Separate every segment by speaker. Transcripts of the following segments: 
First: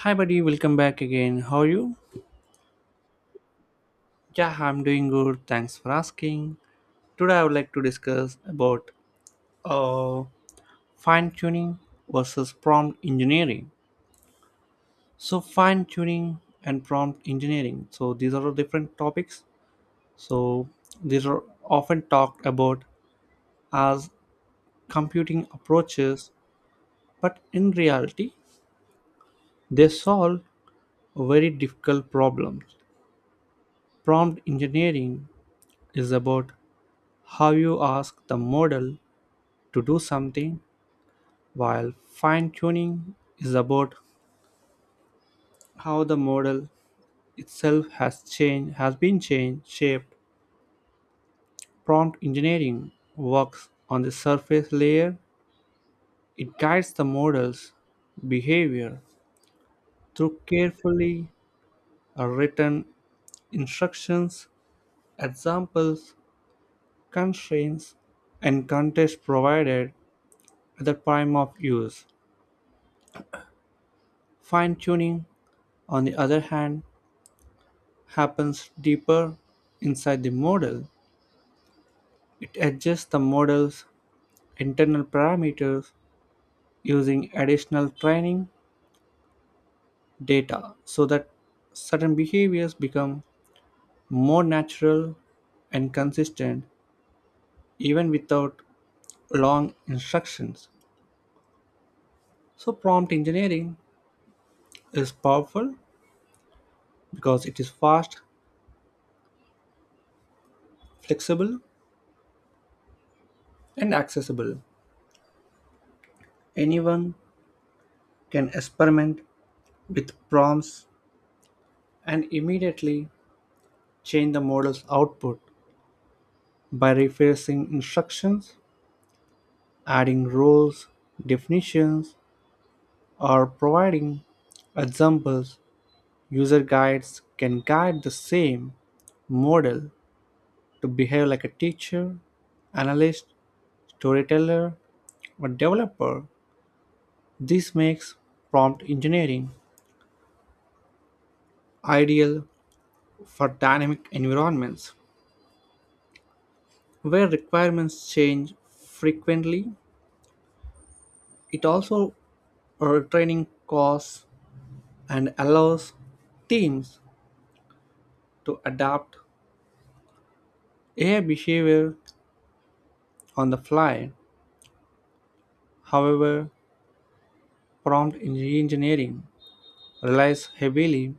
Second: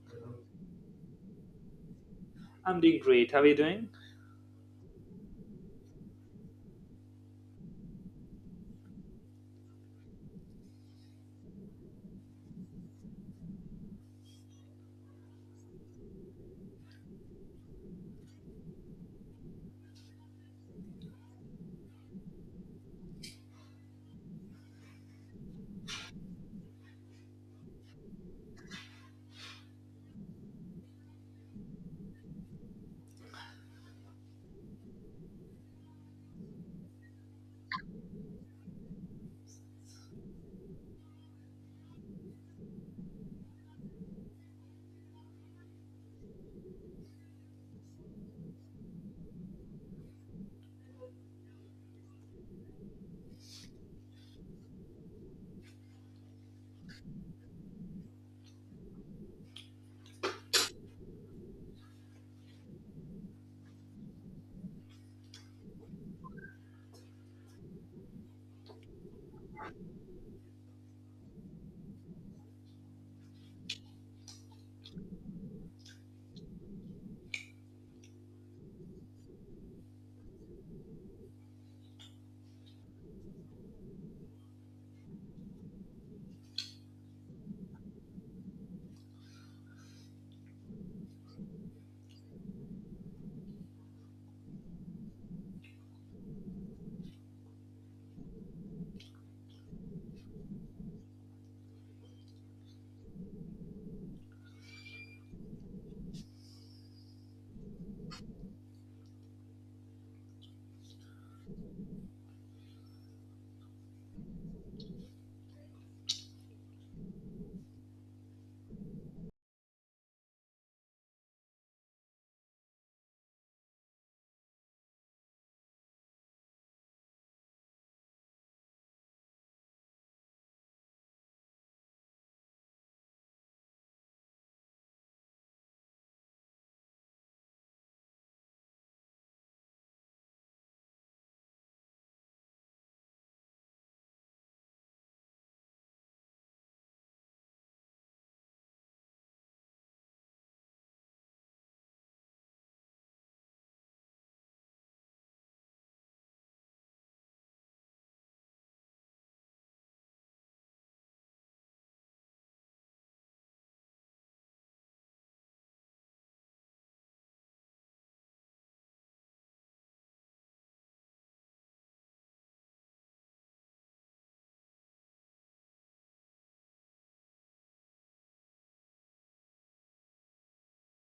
Speaker 1: Hi, buddy, welcome back again. How are you?
Speaker 2: I'm doing great. How are you doing?
Speaker 1: Yeah, I'm doing good. Thanks for asking. Today, I would like to discuss about uh, fine tuning versus prompt engineering. So, fine tuning and prompt engineering. So, These are all different topics. So, these are often talked about as computing approaches, but in reality, they solve very difficult problems. Prompt engineering is about how you ask the model to do something, while fine tuning is about how the model itself has been changed, shaped. Prompt engineering works on the surface layer. It guides the model's behavior through carefully written instructions, examples, constraints, and context provided at the time of use. Fine tuning, on the other hand, happens deeper inside the model. It adjusts the model's internal parameters using additional training data so that certain behaviors become more natural and consistent even without long instructions. So, prompt engineering is powerful because it is fast, flexible, and accessible. Anyone can experiment with prompts and immediately change the model's output by rephrasing instructions, adding roles, definitions, or providing examples. User guides can guide the same model to behave like a teacher, analyst, storyteller, or developer. This makes prompt engineering ideal for dynamic environments where requirements change frequently. It also training costs and allows teams to adapt AI behavior on the fly. However, prompt engineering relies heavily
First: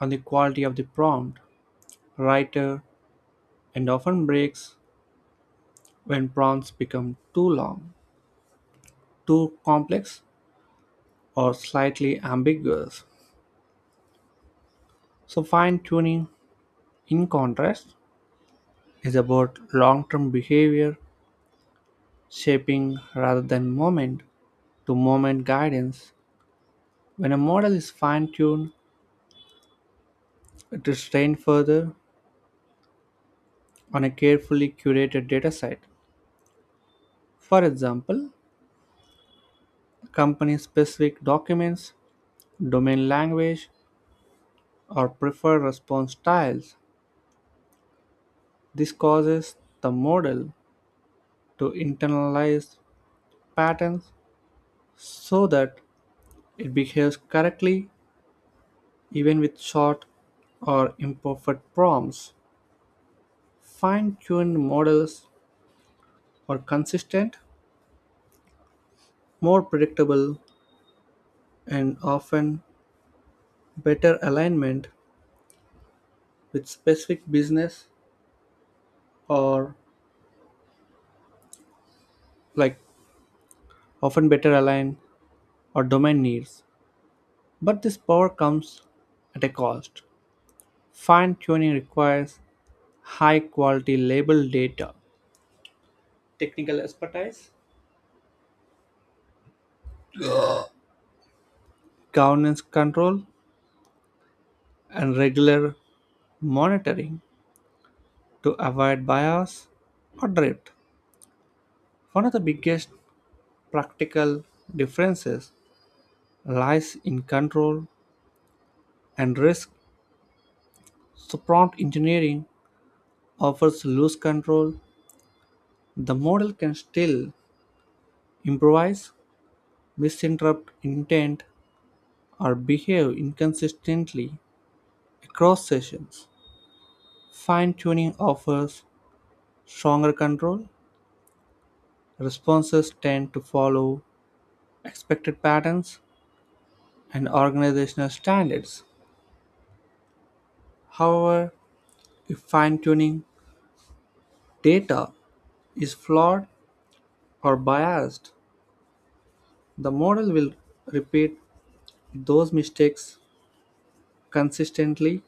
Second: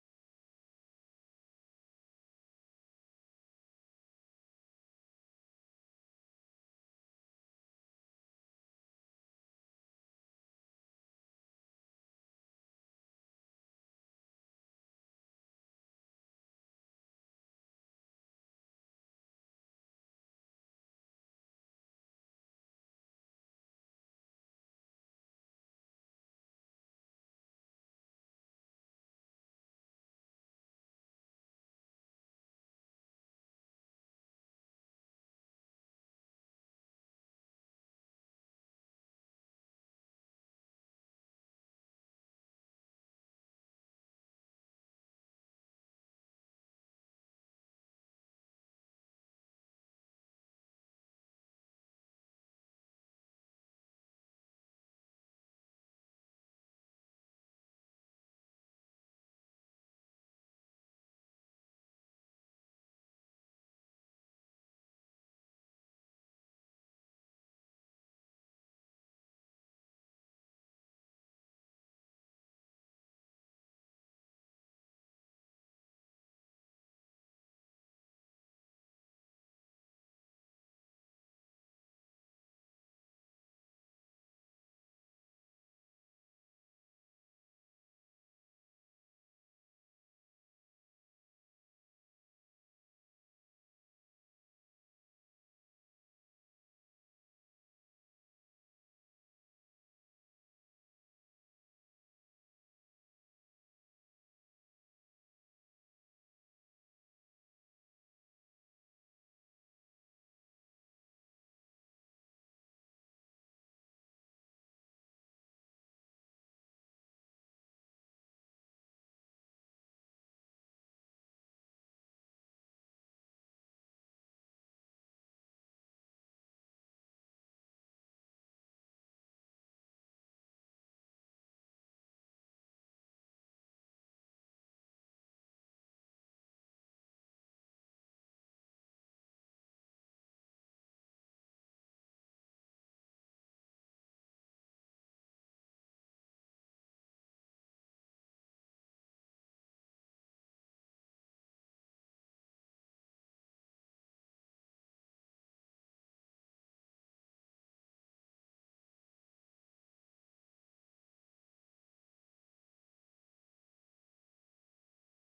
Speaker 1: on the quality of the prompt writer and often breaks when prompts become too long, too complex, or slightly ambiguous. So, fine tuning, in contrast, is about long term behavior shaping rather than moment to moment guidance. When a model is fine tuned, it is trained further on a carefully curated dataset. For example, company specific documents, domain language, or preferred response styles. This causes the model to internalize patterns so that it behaves correctly even with short or imperfect prompts. Fine tuned models are consistent, more predictable, and often better alignment with specific business or like often better align or domain needs, but this power comes at a cost. Fine tuning requires high quality label data, technical expertise, governance control, and regular monitoring to avoid bias or drift. One of the biggest practical differences lies in control and risk. So, prompt engineering offers loose control, the model can still improvise, misinterpret intent, or behave inconsistently across sessions. Fine tuning offers stronger control. Responses tend to follow expected patterns and organizational standards. However, if fine tuning data is flawed or biased, the model will repeat those mistakes consistently,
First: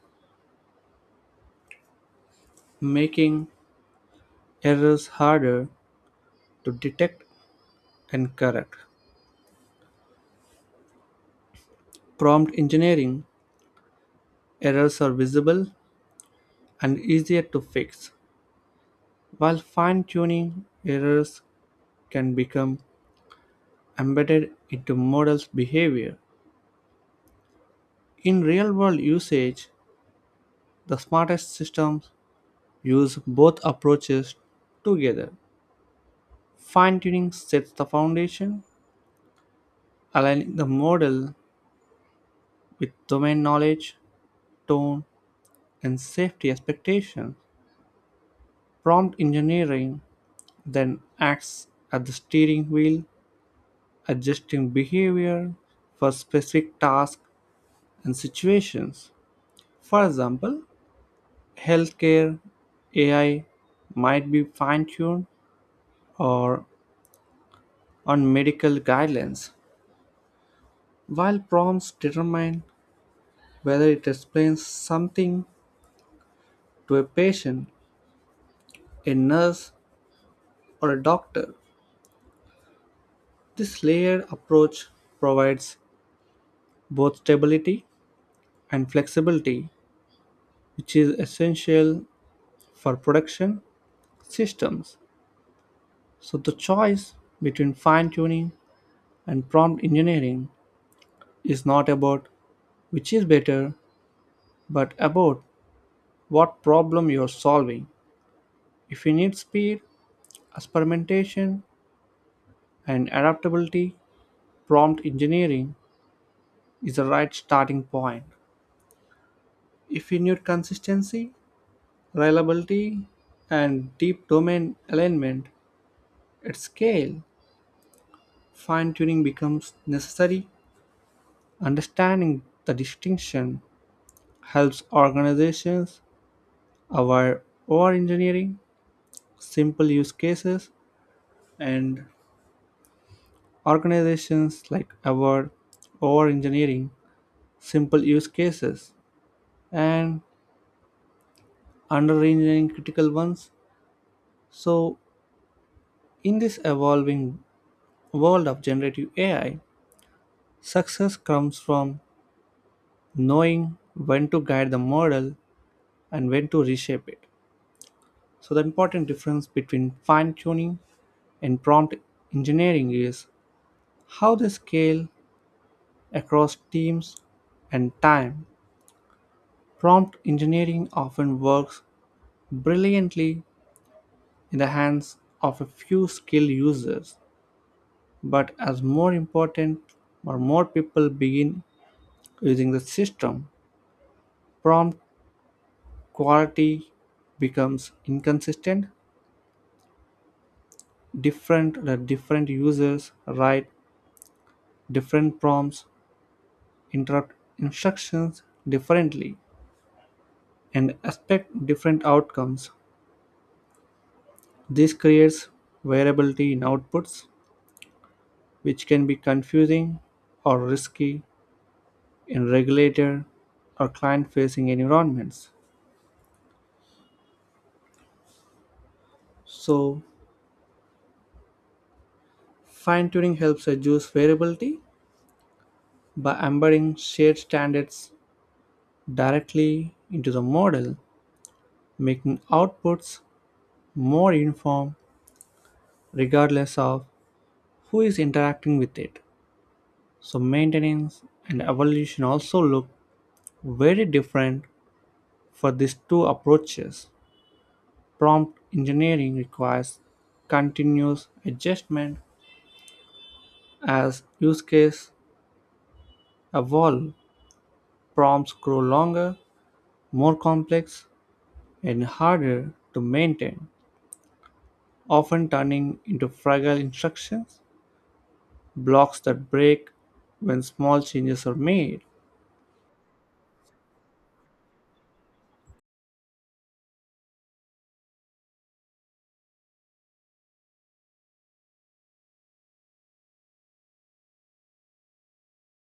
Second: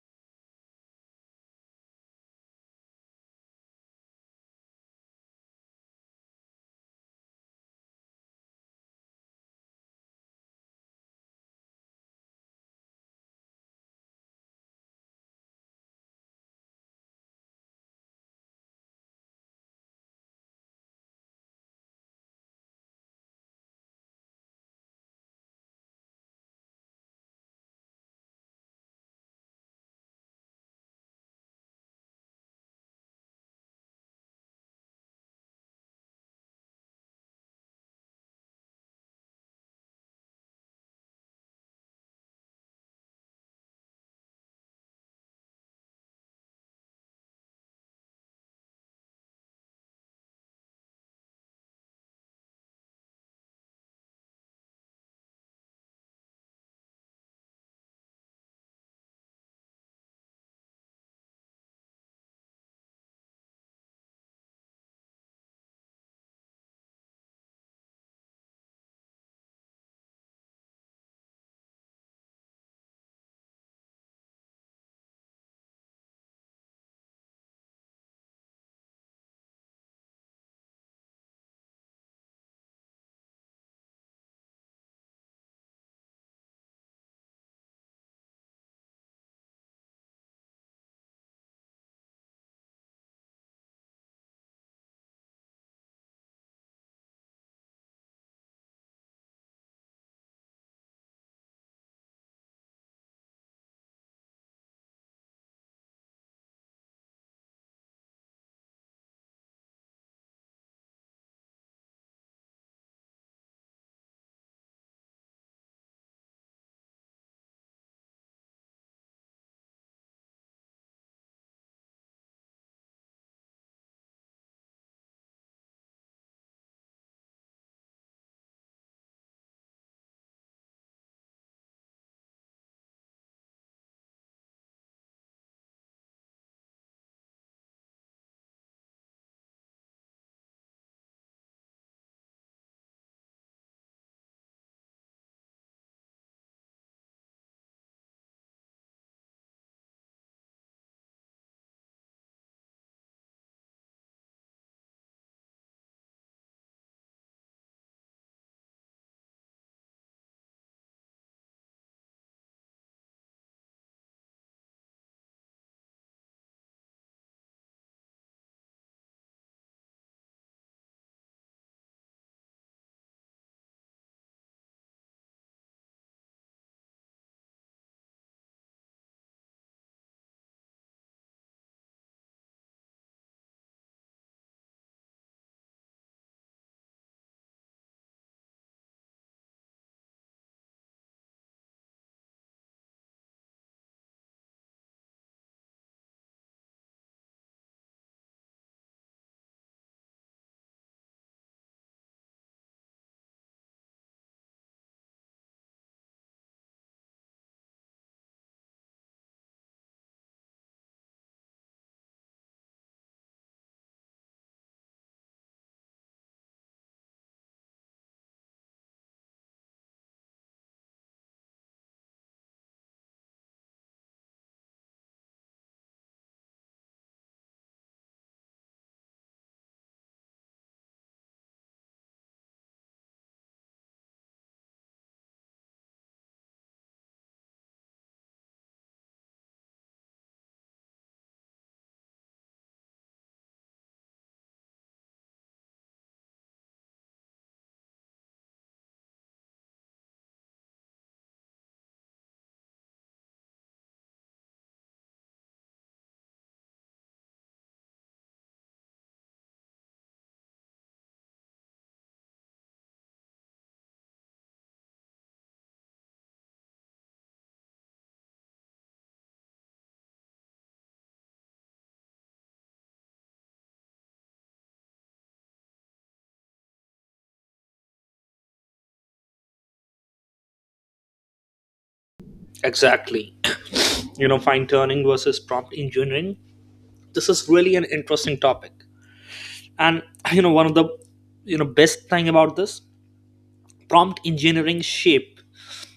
Speaker 1: making errors harder to detect and correct. Prompt engineering errors are visible and easier to fix, while fine tuning errors can become embedded into models' behavior. In real world usage, the smartest systems use both approaches together. Fine tuning sets the foundation, aligning the model with domain knowledge, tone, and safety expectations. Prompt engineering then acts at the steering wheel, adjusting behavior for specific tasks and situations. For example, healthcare AI might be fine tuned or on medical guidelines, while prompts determine whether it explains something to a patient, a nurse, or a doctor. This layered approach provides both stability and flexibility, which is essential for production systems. So, the choice between fine tuning and prompt engineering is not about which is better, but about what problem you are solving. If you need speed, experimentation, and adaptability, prompt engineering is the right starting point. If you need consistency, reliability, and deep domain alignment at scale, fine tuning becomes necessary. Understanding the distinction helps organizations avoid over-engineering simple use cases, and organizations like avoid over-engineering simple use cases and under-engineering critical ones. So, in this evolving world of generative AI, success comes from knowing when to guide the model and when to reshape it. So, the important difference between fine tuning and prompt engineering is how they scale across teams and time. Prompt engineering often works brilliantly in the hands of a few skilled users, but as more important or more people begin using the system, prompt quality becomes inconsistent. Different the different users write different prompts, interrupt instructions differently, and expect different outcomes. This creates variability in outputs, which can be confusing or risky in regulated or client facing environments. So, fine tuning helps reduce variability by embedding shared standards directly into the model, making outputs more uniform regardless of who is interacting with it. So, maintenance and evolution also look very different. For these two approaches, prompt engineering requires continuous adjustment as use cases evolve. Prompts grow longer, more complex, and harder to maintain, often turning into fragile instructions, blocks that break when small changes are made.
Speaker 2: Exactly. Fine tuning versus prompt engineering. This is really an interesting topic. And one of the best thing about this prompt engineering shape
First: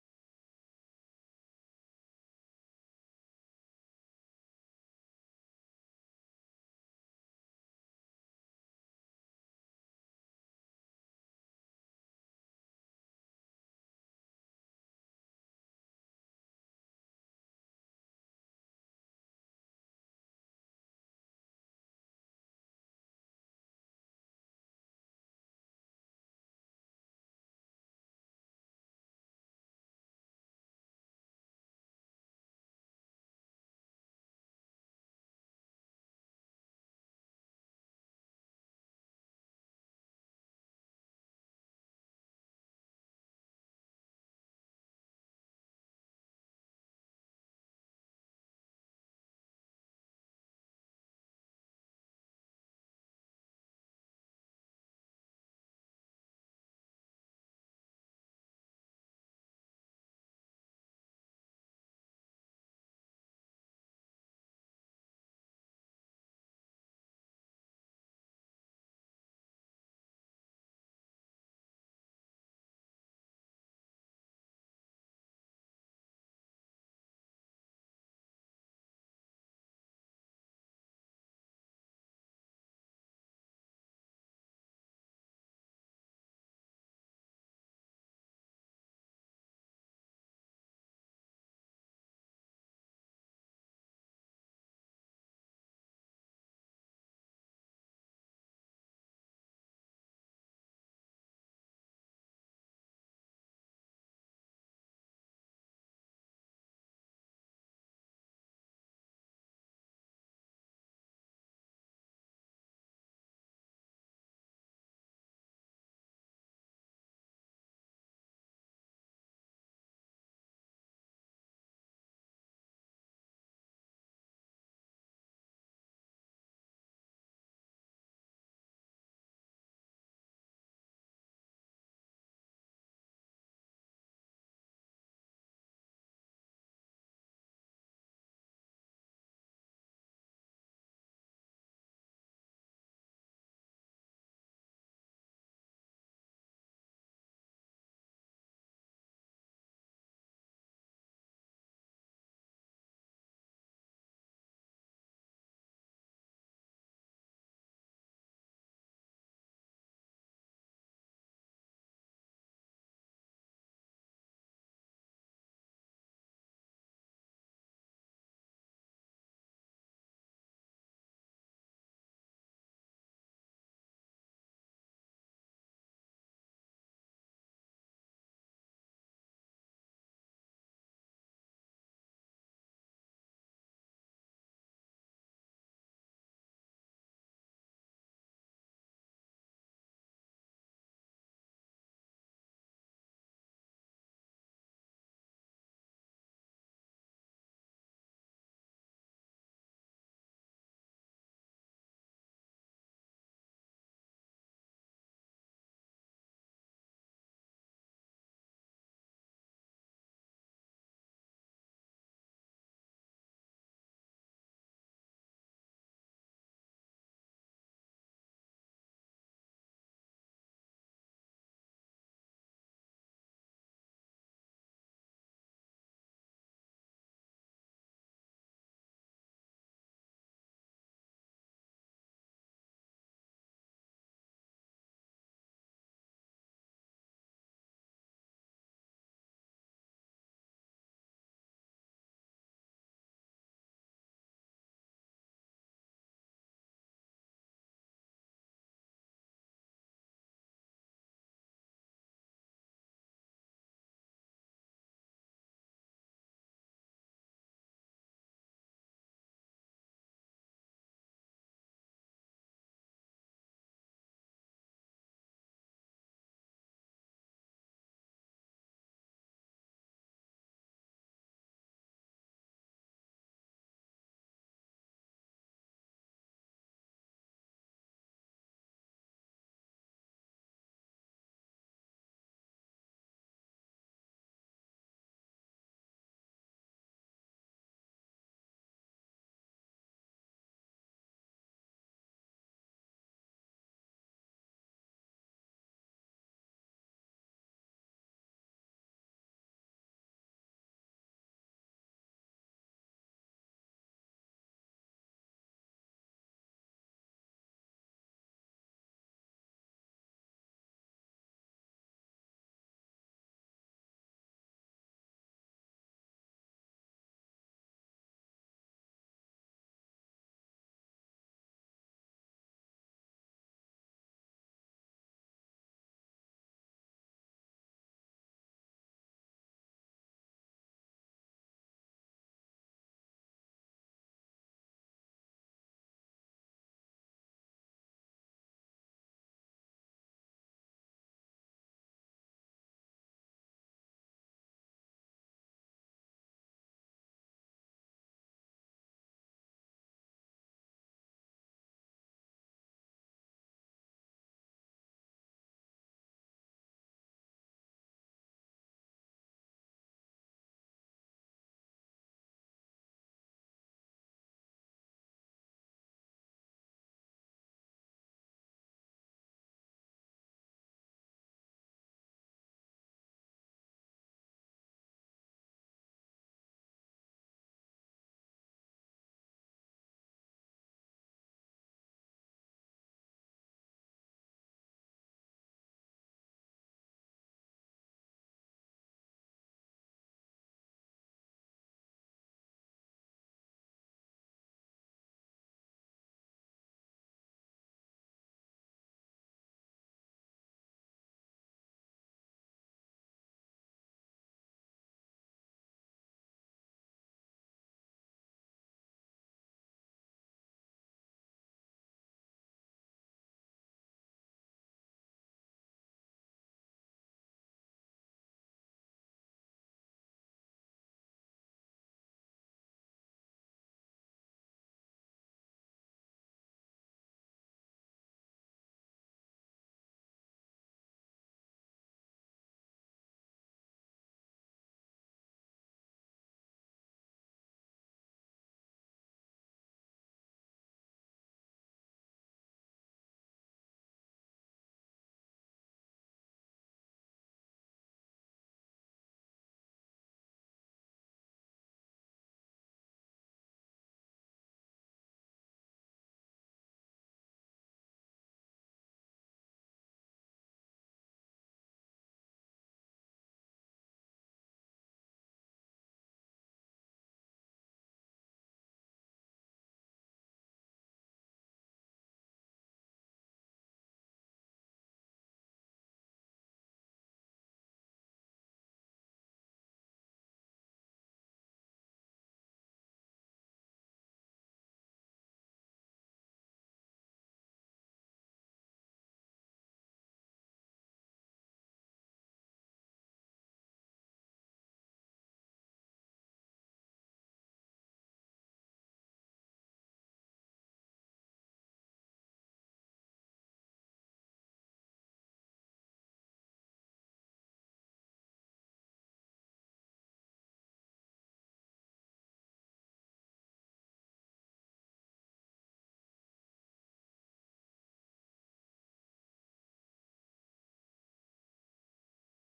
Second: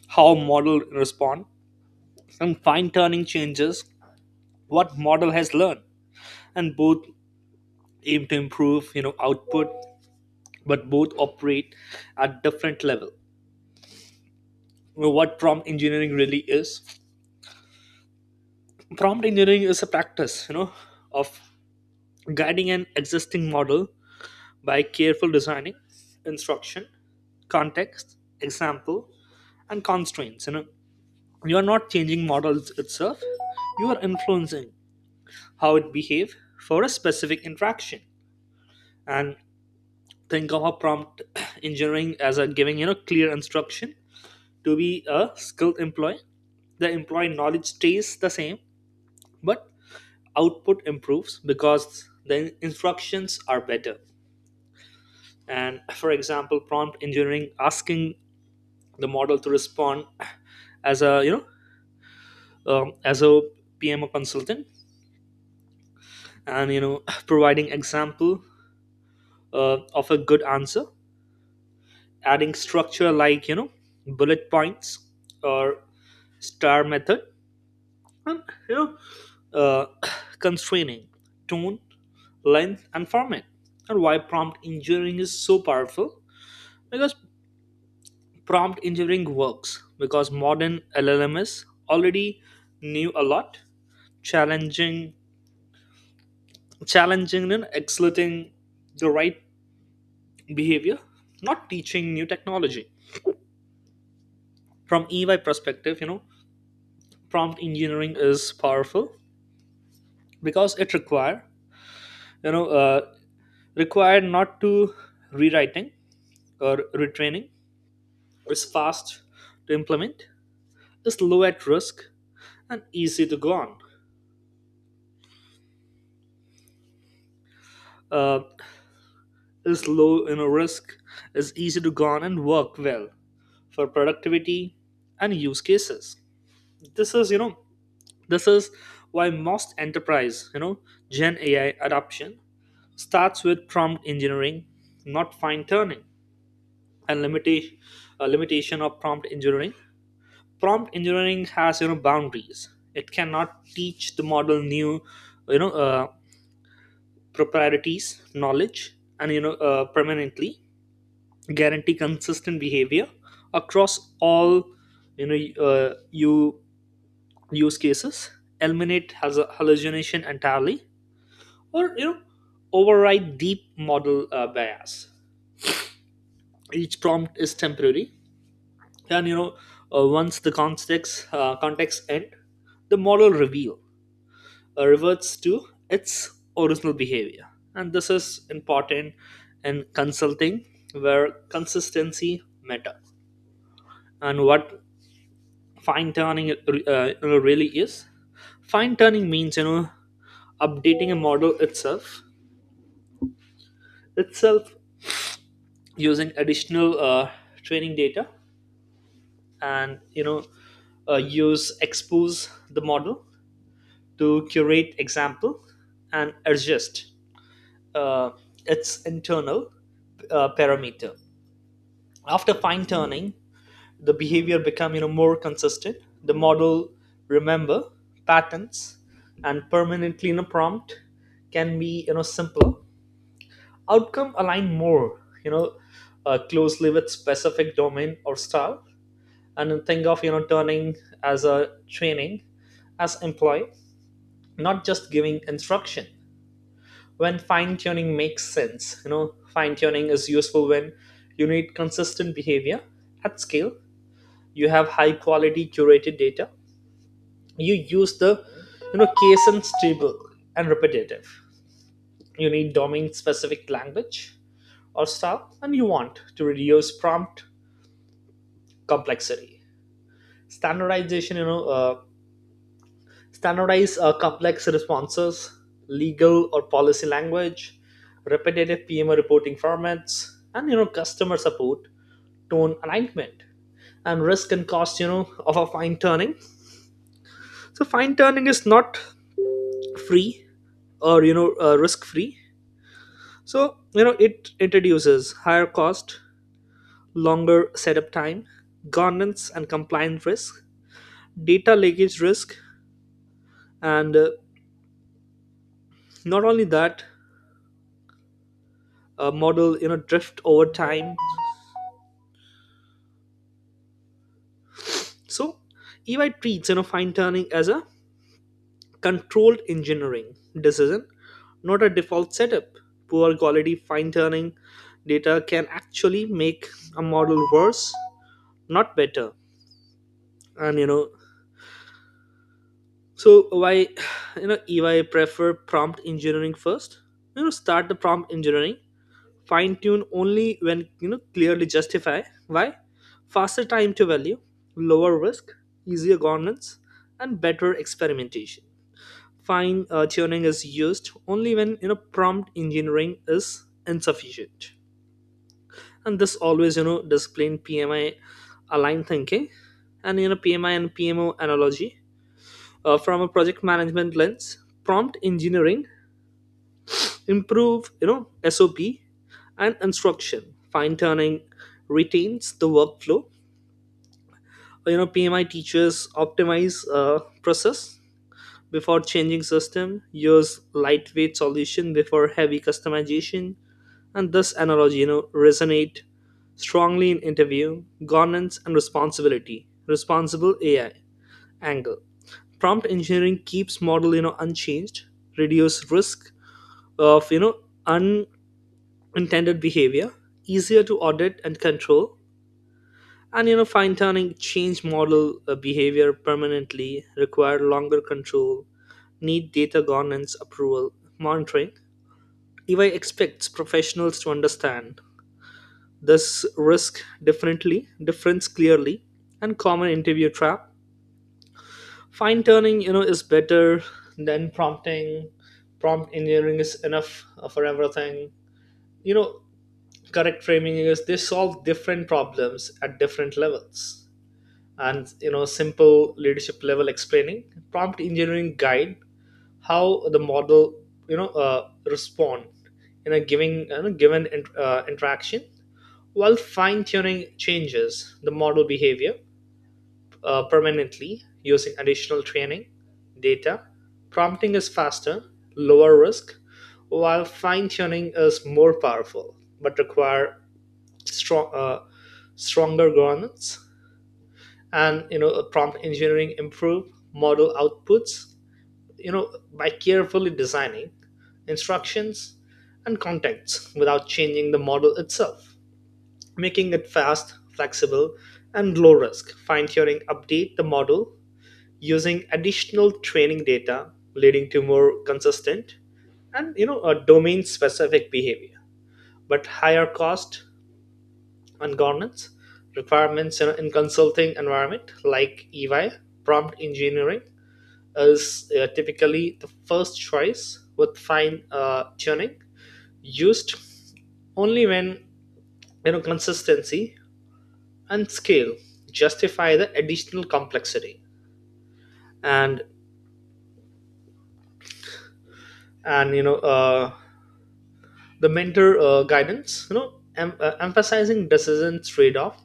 Speaker 2: how model respond, and fine tuning changes what model has learned, and both aim to improve output, but both operate at different level. What prompt engineering really is, prompt engineering is a practice, of guiding an existing model by careful designing instruction, context, example, and constraints. You are not changing models itself, you are influencing how it behave for a specific interaction. And think of a prompt engineering as a giving clear instruction to be a skilled employee. The employee knowledge stays the same, but output improves because the instructions are better. And for example, prompt engineering asking the model to respond as a as a pmo consultant, and providing example of a good answer, adding structure like bullet points or star method, and you know uh, constraining tone, length, and format. And why prompt engineering is so powerful, because prompt engineering works because modern LLMs already knew a lot, challenging, challenging and exerting the right behavior, not teaching new technology. From EY perspective, prompt engineering is powerful because it you know, uh, required not to rewriting or retraining. It's fast to implement, is low at risk, and easy to go on. Uh, is low in risk, is easy to garner and work well for productivity and use cases. This is, you know, this is why most enterprise, Gen AI adoption starts with prompt engineering, not fine tuning. And limitation of prompt engineering. Prompt engineering has boundaries. It cannot teach the model new, you know, uh, proprieties, knowledge, and permanently guarantee consistent behavior across all you know you use cases, eliminate has hallucination entirely, or override deep model bias. Each prompt is temporary, and once the context end, the model reveal reverts to its original behavior, and this is important in consulting where consistency matter. And what fine tuning really is, fine tuning means updating a model itself using additional training data, and use expose the model to curate example and adjust uh, its internal parameter. After fine tuning, the behavior become more consistent, the model remember patterns and permanently in a prompt can be simpler, outcome align more closely with specific domain or style. And then think of turning as a training as employee, not just giving instruction. When fine tuning makes sense, fine tuning is useful when you need consistent behavior at scale, you have high quality curated data, you use the case and stable and repetitive, you need domain specific language or style, and you want to reduce prompt complexity, standardization, standardize complex responses, legal or policy language, repetitive pmo reporting formats, and customer support tone alignment. And risk and cost of a fine tuning, so fine tuning is not free or risk free. So, it introduces higher cost, longer setup time, governance and compliance risk, data leakage risk, and not only that, a model, drift over time. So, EY treats, fine tuning as a controlled engineering decision, not a default setup. Poor quality fine tuning data can actually make a model worse, not better. And, you know, So why EY prefer prompt engineering first? You know, start the prompt engineering, fine tune only when clearly justify. Why? Faster time to value, lower risk, easier governance, and better experimentation. Fine tuning is used only when prompt engineering is insufficient, and this always discipline PMI aligned thinking. And PMI and PMO analogy, from a project management lens, prompt engineering improve sop and instruction, fine tuning retains the workflow. Pmi teachers optimize process before changing system, use lightweight solution before heavy customization. And this analogy resonate strongly in interview governance and responsibility, responsible ai angle. Prompt engineering keeps model unchanged, reduce risk of unintended behavior, easier to audit and control. And fine tuning change model behavior permanently, require longer control, need data governance approval, monitoring. EY expects professionals to understand this risk differently difference clearly. And common interview trap, fine tuning is better than prompting, prompt engineering is enough for everything. you know Correct framing is, they solve different problems at different levels. And simple leadership level explaining, prompt engineering guide how the model respond in a giving given interaction, while fine tuning changes the model behavior permanently using additional training data. Prompting is faster, lower risk, while fine tuning is more powerful but require strong, uh, stronger governance. And you know, prompt engineering improve model outputs. You know, by carefully designing instructions and contexts without changing the model itself, making it fast, flexible, and low risk. Fine tuning update the model using additional training data, leading to more consistent and a domain specific behavior, but higher cost and governance requirements. In in consulting environment like ey, prompt engineering is typically the first choice, with fine tuning used only when consistency and scale justify the additional complexity. And and the mentor guidance, emphasizing decisions trade-off,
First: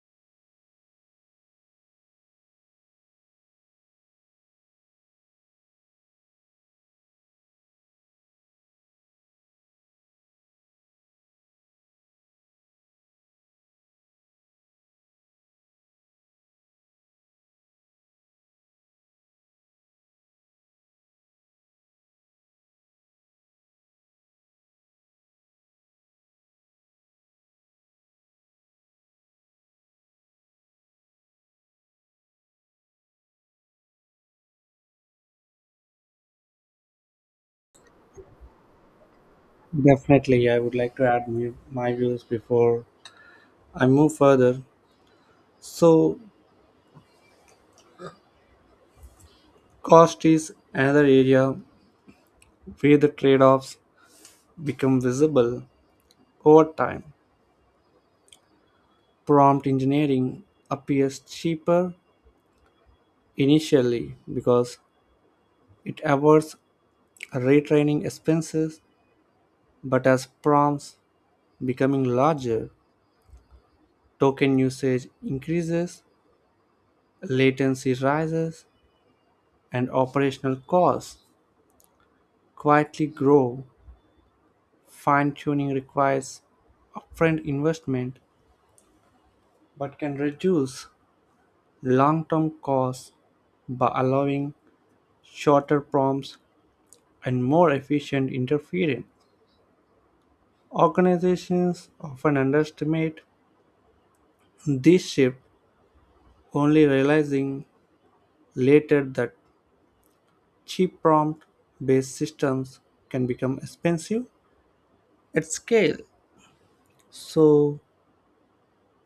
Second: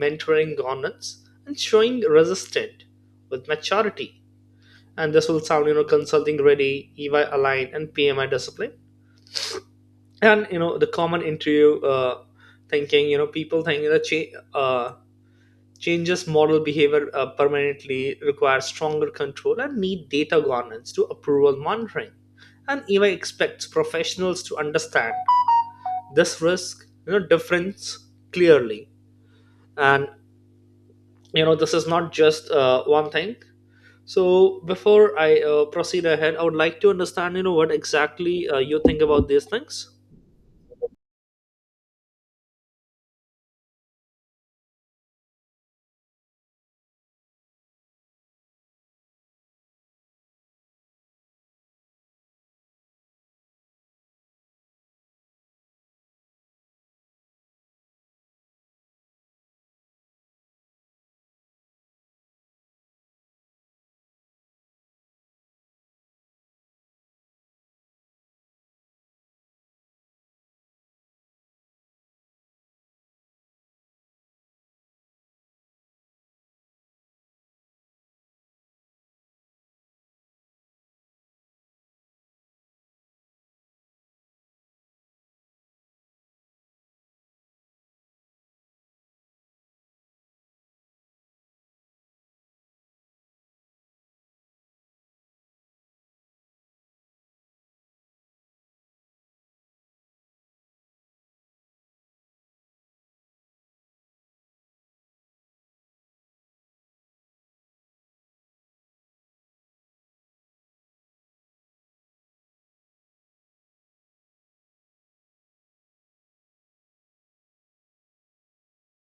Speaker 2: mentoring, governance, and showing resistance with maturity. And this will sound consulting ready, ey aligned, and pmi discipline. And the common interview thinking, people think that uh, changes model behavior permanently requires stronger control and need data governance to approval monitoring, and ey expects professionals to understand this risk difference clearly. And this is not just one thing. So before I proceed ahead, I would like to understand what exactly you think about these things.
Speaker 1: Definitely, I would like to add my views before I move further. So, cost is another area where the trade offs become visible over time. Prompt engineering appears cheaper initially because it avoids retraining expenses, but as prompts becoming larger, token usage increases, latency rises, and operational costs quietly grow. Fine tuning requires upfront investment but can reduce long term costs by allowing shorter prompts and more efficient interference. Organizations often underestimate this shift, only realizing later that cheap prompt based systems can become expensive at scale. So,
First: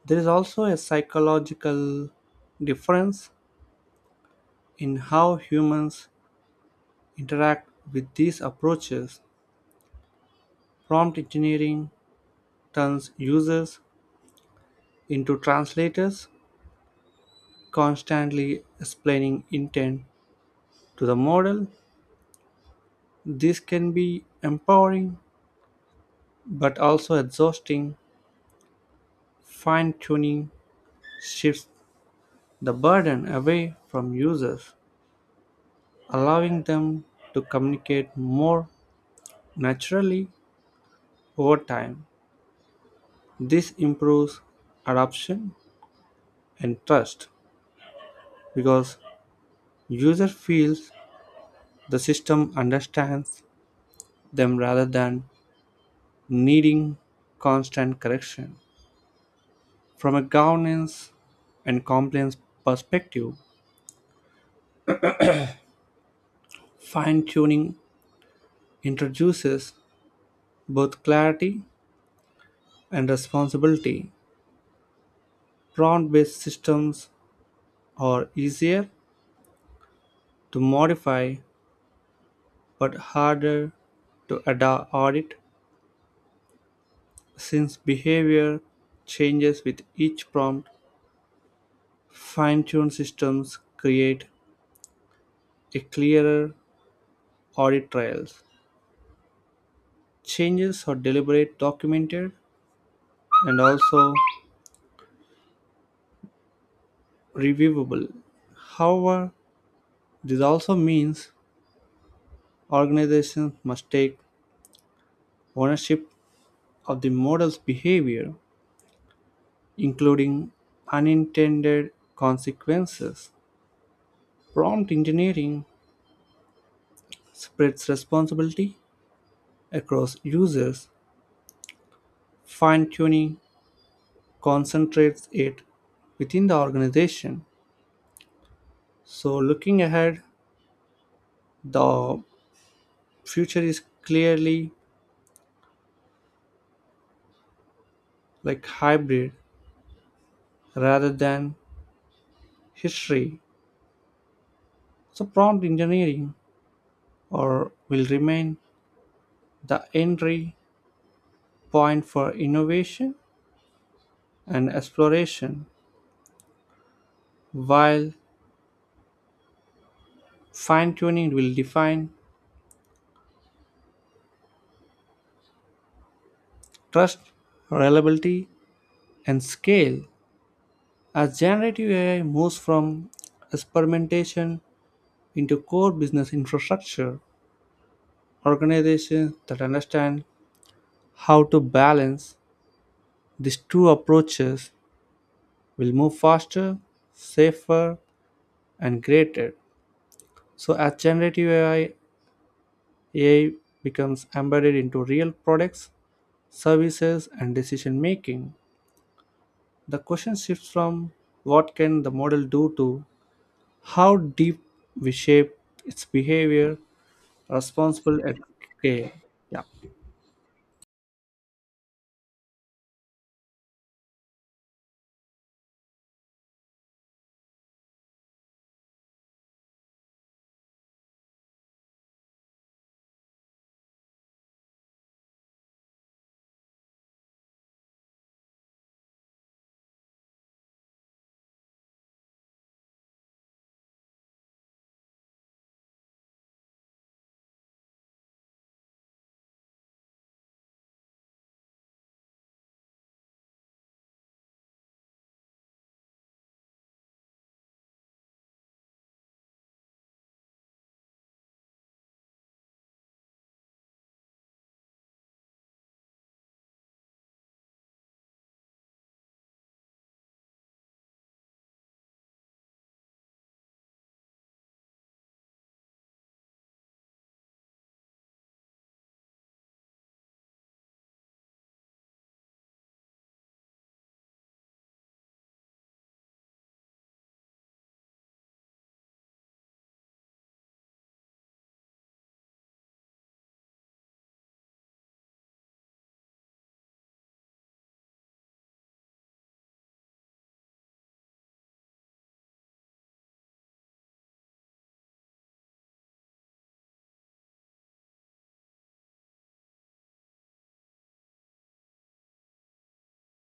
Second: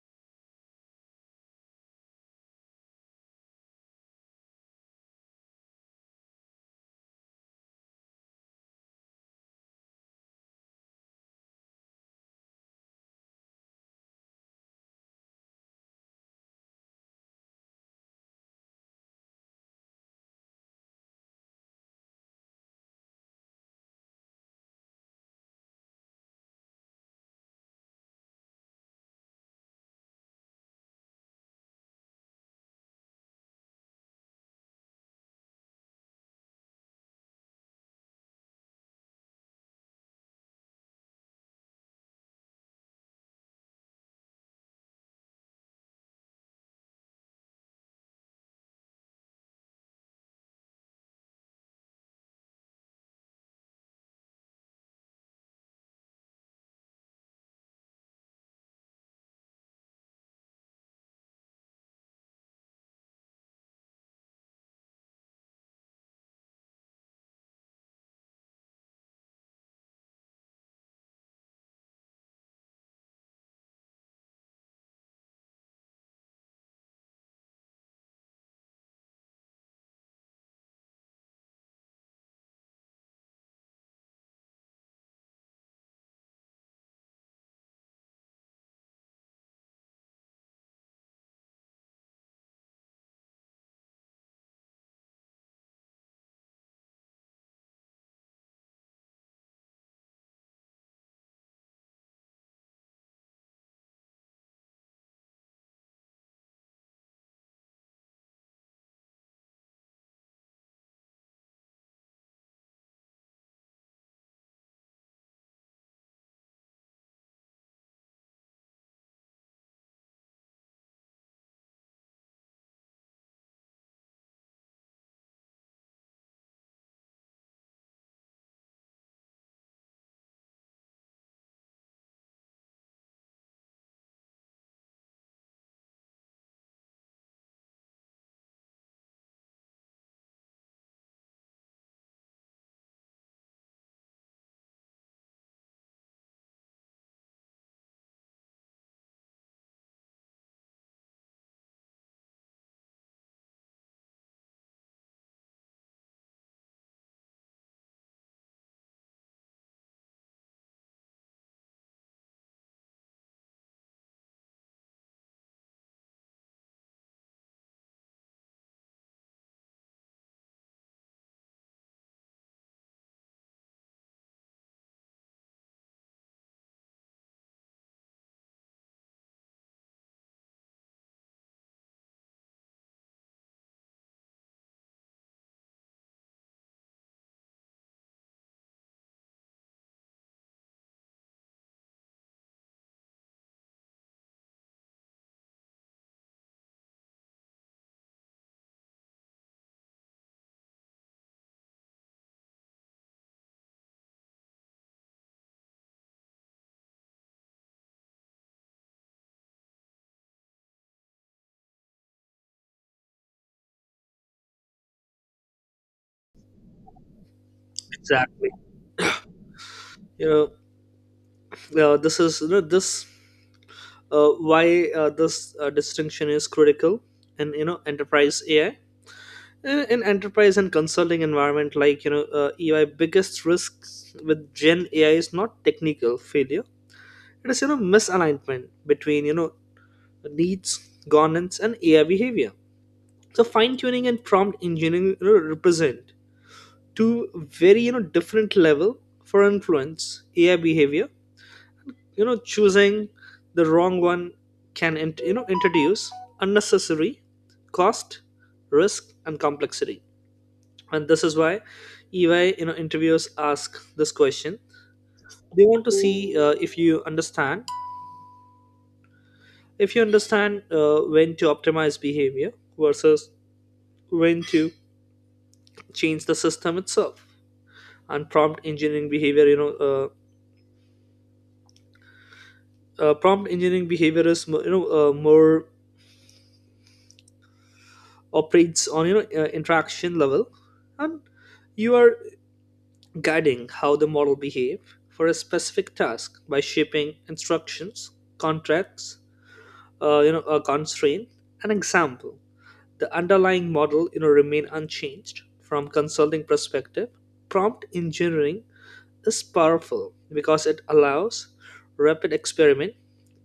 Speaker 1: there is also a psychological difference in how humans interact with these approaches. Prompt engineering turns users into translators, constantly explaining intent to the model. This can be empowering but also exhausting. Fine tuning shifts the burden away from users, allowing them to communicate more naturally over time. This improves adoption and trust because user feels the system understands them rather than needing constant correction. From a governance and compliance perspective, fine-tuning introduces both clarity and responsibility. Prompt-based systems are easier to modify but harder to audit since behavior changes with each prompt. Fine-tuned systems create a clearer audit trails. Changes are deliberate, documented, and also reviewable. However, this also means organizations must take ownership of the model's behavior, including unintended consequences. Prompt engineering spreads responsibility across users, fine tuning concentrates it within the organization. So, looking ahead, the future is clearly like hybrid rather than history. So, prompt engineering or will remain the entry point for innovation and exploration, while fine tuning will define trust, reliability, and scale. As generative AI moves from experimentation into core business infrastructure, organizations that understand how to balance these two approaches will move faster, safer, and greater. So, as generative AI becomes embedded into real products, services, and decision making. The question shifts from what can the model do to how deep we shape its behavior responsible at
Speaker 2: Exactly.
Speaker 1: scale. Yeah.
Speaker 2: you know this is you know this why this distinction is critical in enterprise ai. In in enterprise and consulting environment like ei, biggest risks with gen ai is not technical failure, it is misalignment between needs, governance, and AI behavior. So fine tuning and prompt engineering, represent two very different level for influence AI behavior. You know, choosing the wrong one can introduce unnecessary cost, risk, and complexity. And this is why EY, interviewers ask this question. They want to see if you understand when to optimize behavior versus when to change the system itself. And prompt engineering behavior is more, operates on interaction level. And you are guiding how the model behave for a specific task by shaping instructions, contracts, a constraint, an example. The underlying model remain unchanged. From consulting perspective, prompt engineering is powerful because it allows rapid experiment.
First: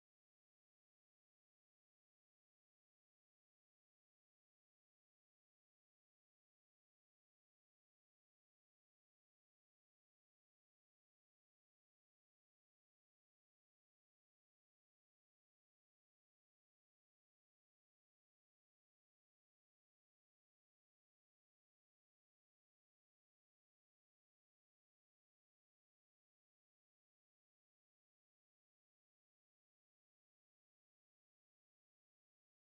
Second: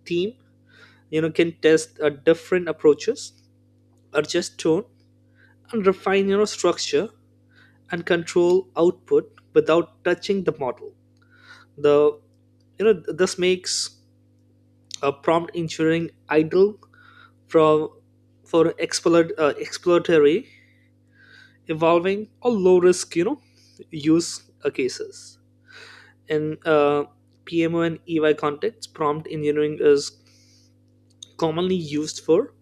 Speaker 2: Team can test different approaches, adjust tone, and refine structure, and control output without touching the model. The you know th- This makes a prompt engineering idle from, for exploratory, evolving, or low risk, use cases. In PMO and EY contexts, prompt engineering is commonly used for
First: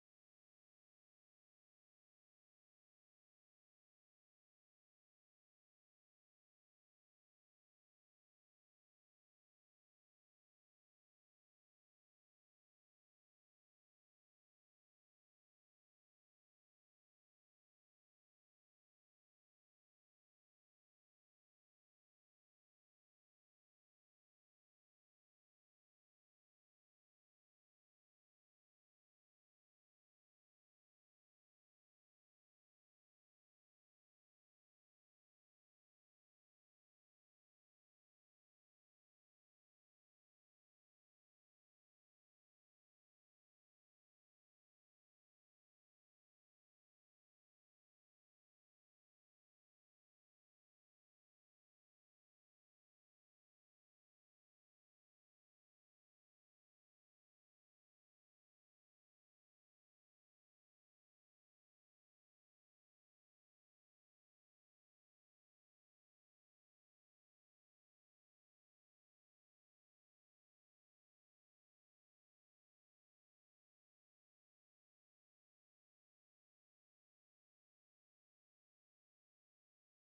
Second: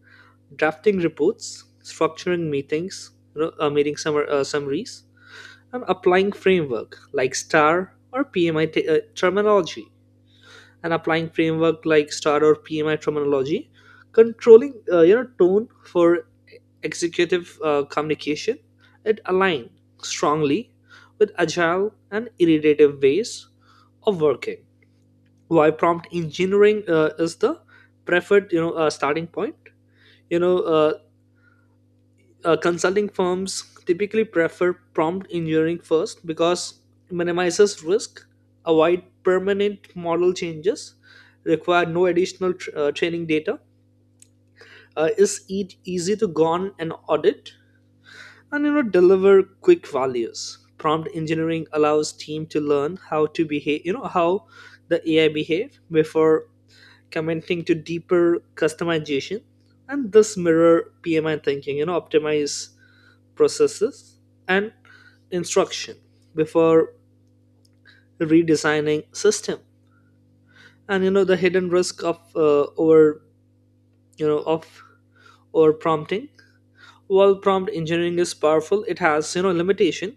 Speaker 2: drafting reports, structuring meetings, meeting summaries, and applying framework like STAR or PMI terminology. And applying framework like STAR or PMI terminology, controlling tone for executive communication, it align strongly with agile and iterative ways of working. Why prompt engineering is the preferred you know starting point you know uh, consulting firms typically prefer prompt engineering first because it minimizes risk, avoid permanent model changes, require no additional training data, is easy to gone and audit, and deliver quick values. Prompt engineering allows team to learn how to behave, how the ai behave before committing to deeper customization. And this mirror pmi thinking, optimize processes and instruction before redesigning system. And the hidden risk of over you know of over prompting. While prompt engineering is powerful, it has limitation.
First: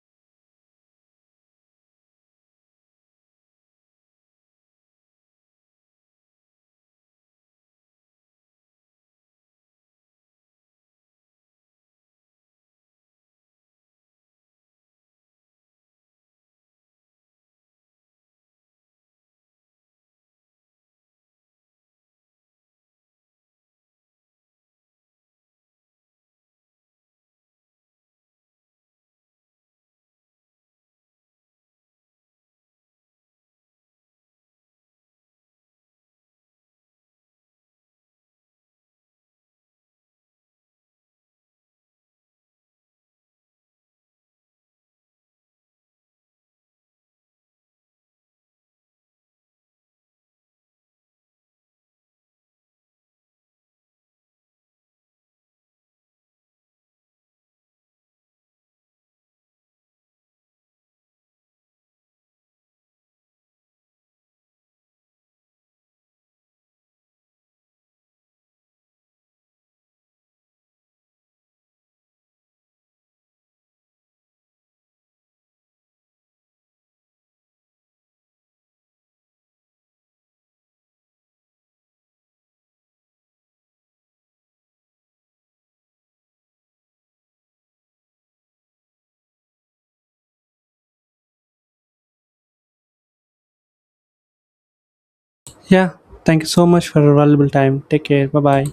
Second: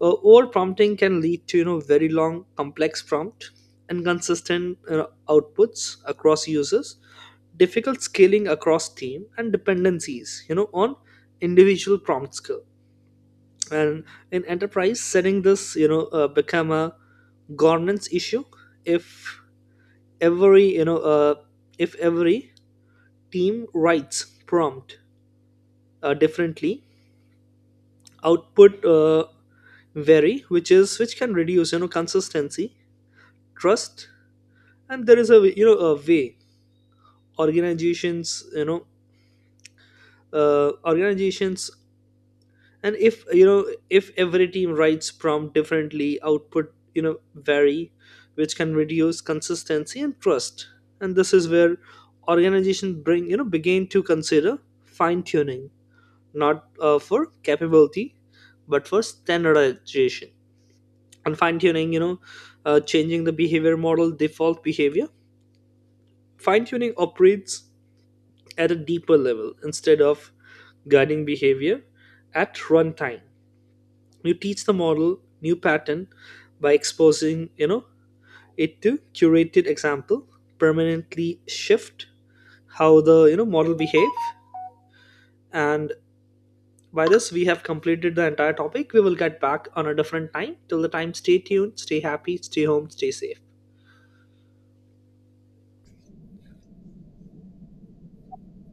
Speaker 2: Over prompting can lead to very long complex prompt, inconsistent outputs across users, difficult scaling across team, and dependencies on individual prompt skill. And in enterprise setting, this become a governance issue. if every you know uh, if every team writes prompt differently, output vary, which can reduce consistency, trust. And there is a a way organizations, organizations, and if if every team writes prompt differently, output vary, which can reduce consistency and trust. And this is where organization bring you know begin to consider fine tuning, not for capability but for standardization. And fine tuning, changing the behavior model default behavior, fine tuning operates at a deeper level. Instead of guiding behavior at runtime, you teach the model new pattern by exposing it to curated example, permanently shift how the model behave. And by this we have completed the entire topic. We will get back on a different time. Till the time, stay tuned, stay happy, stay home, stay safe.
Speaker 1: Yeah. Thank you so much for your valuable time. Take care. Bye bye.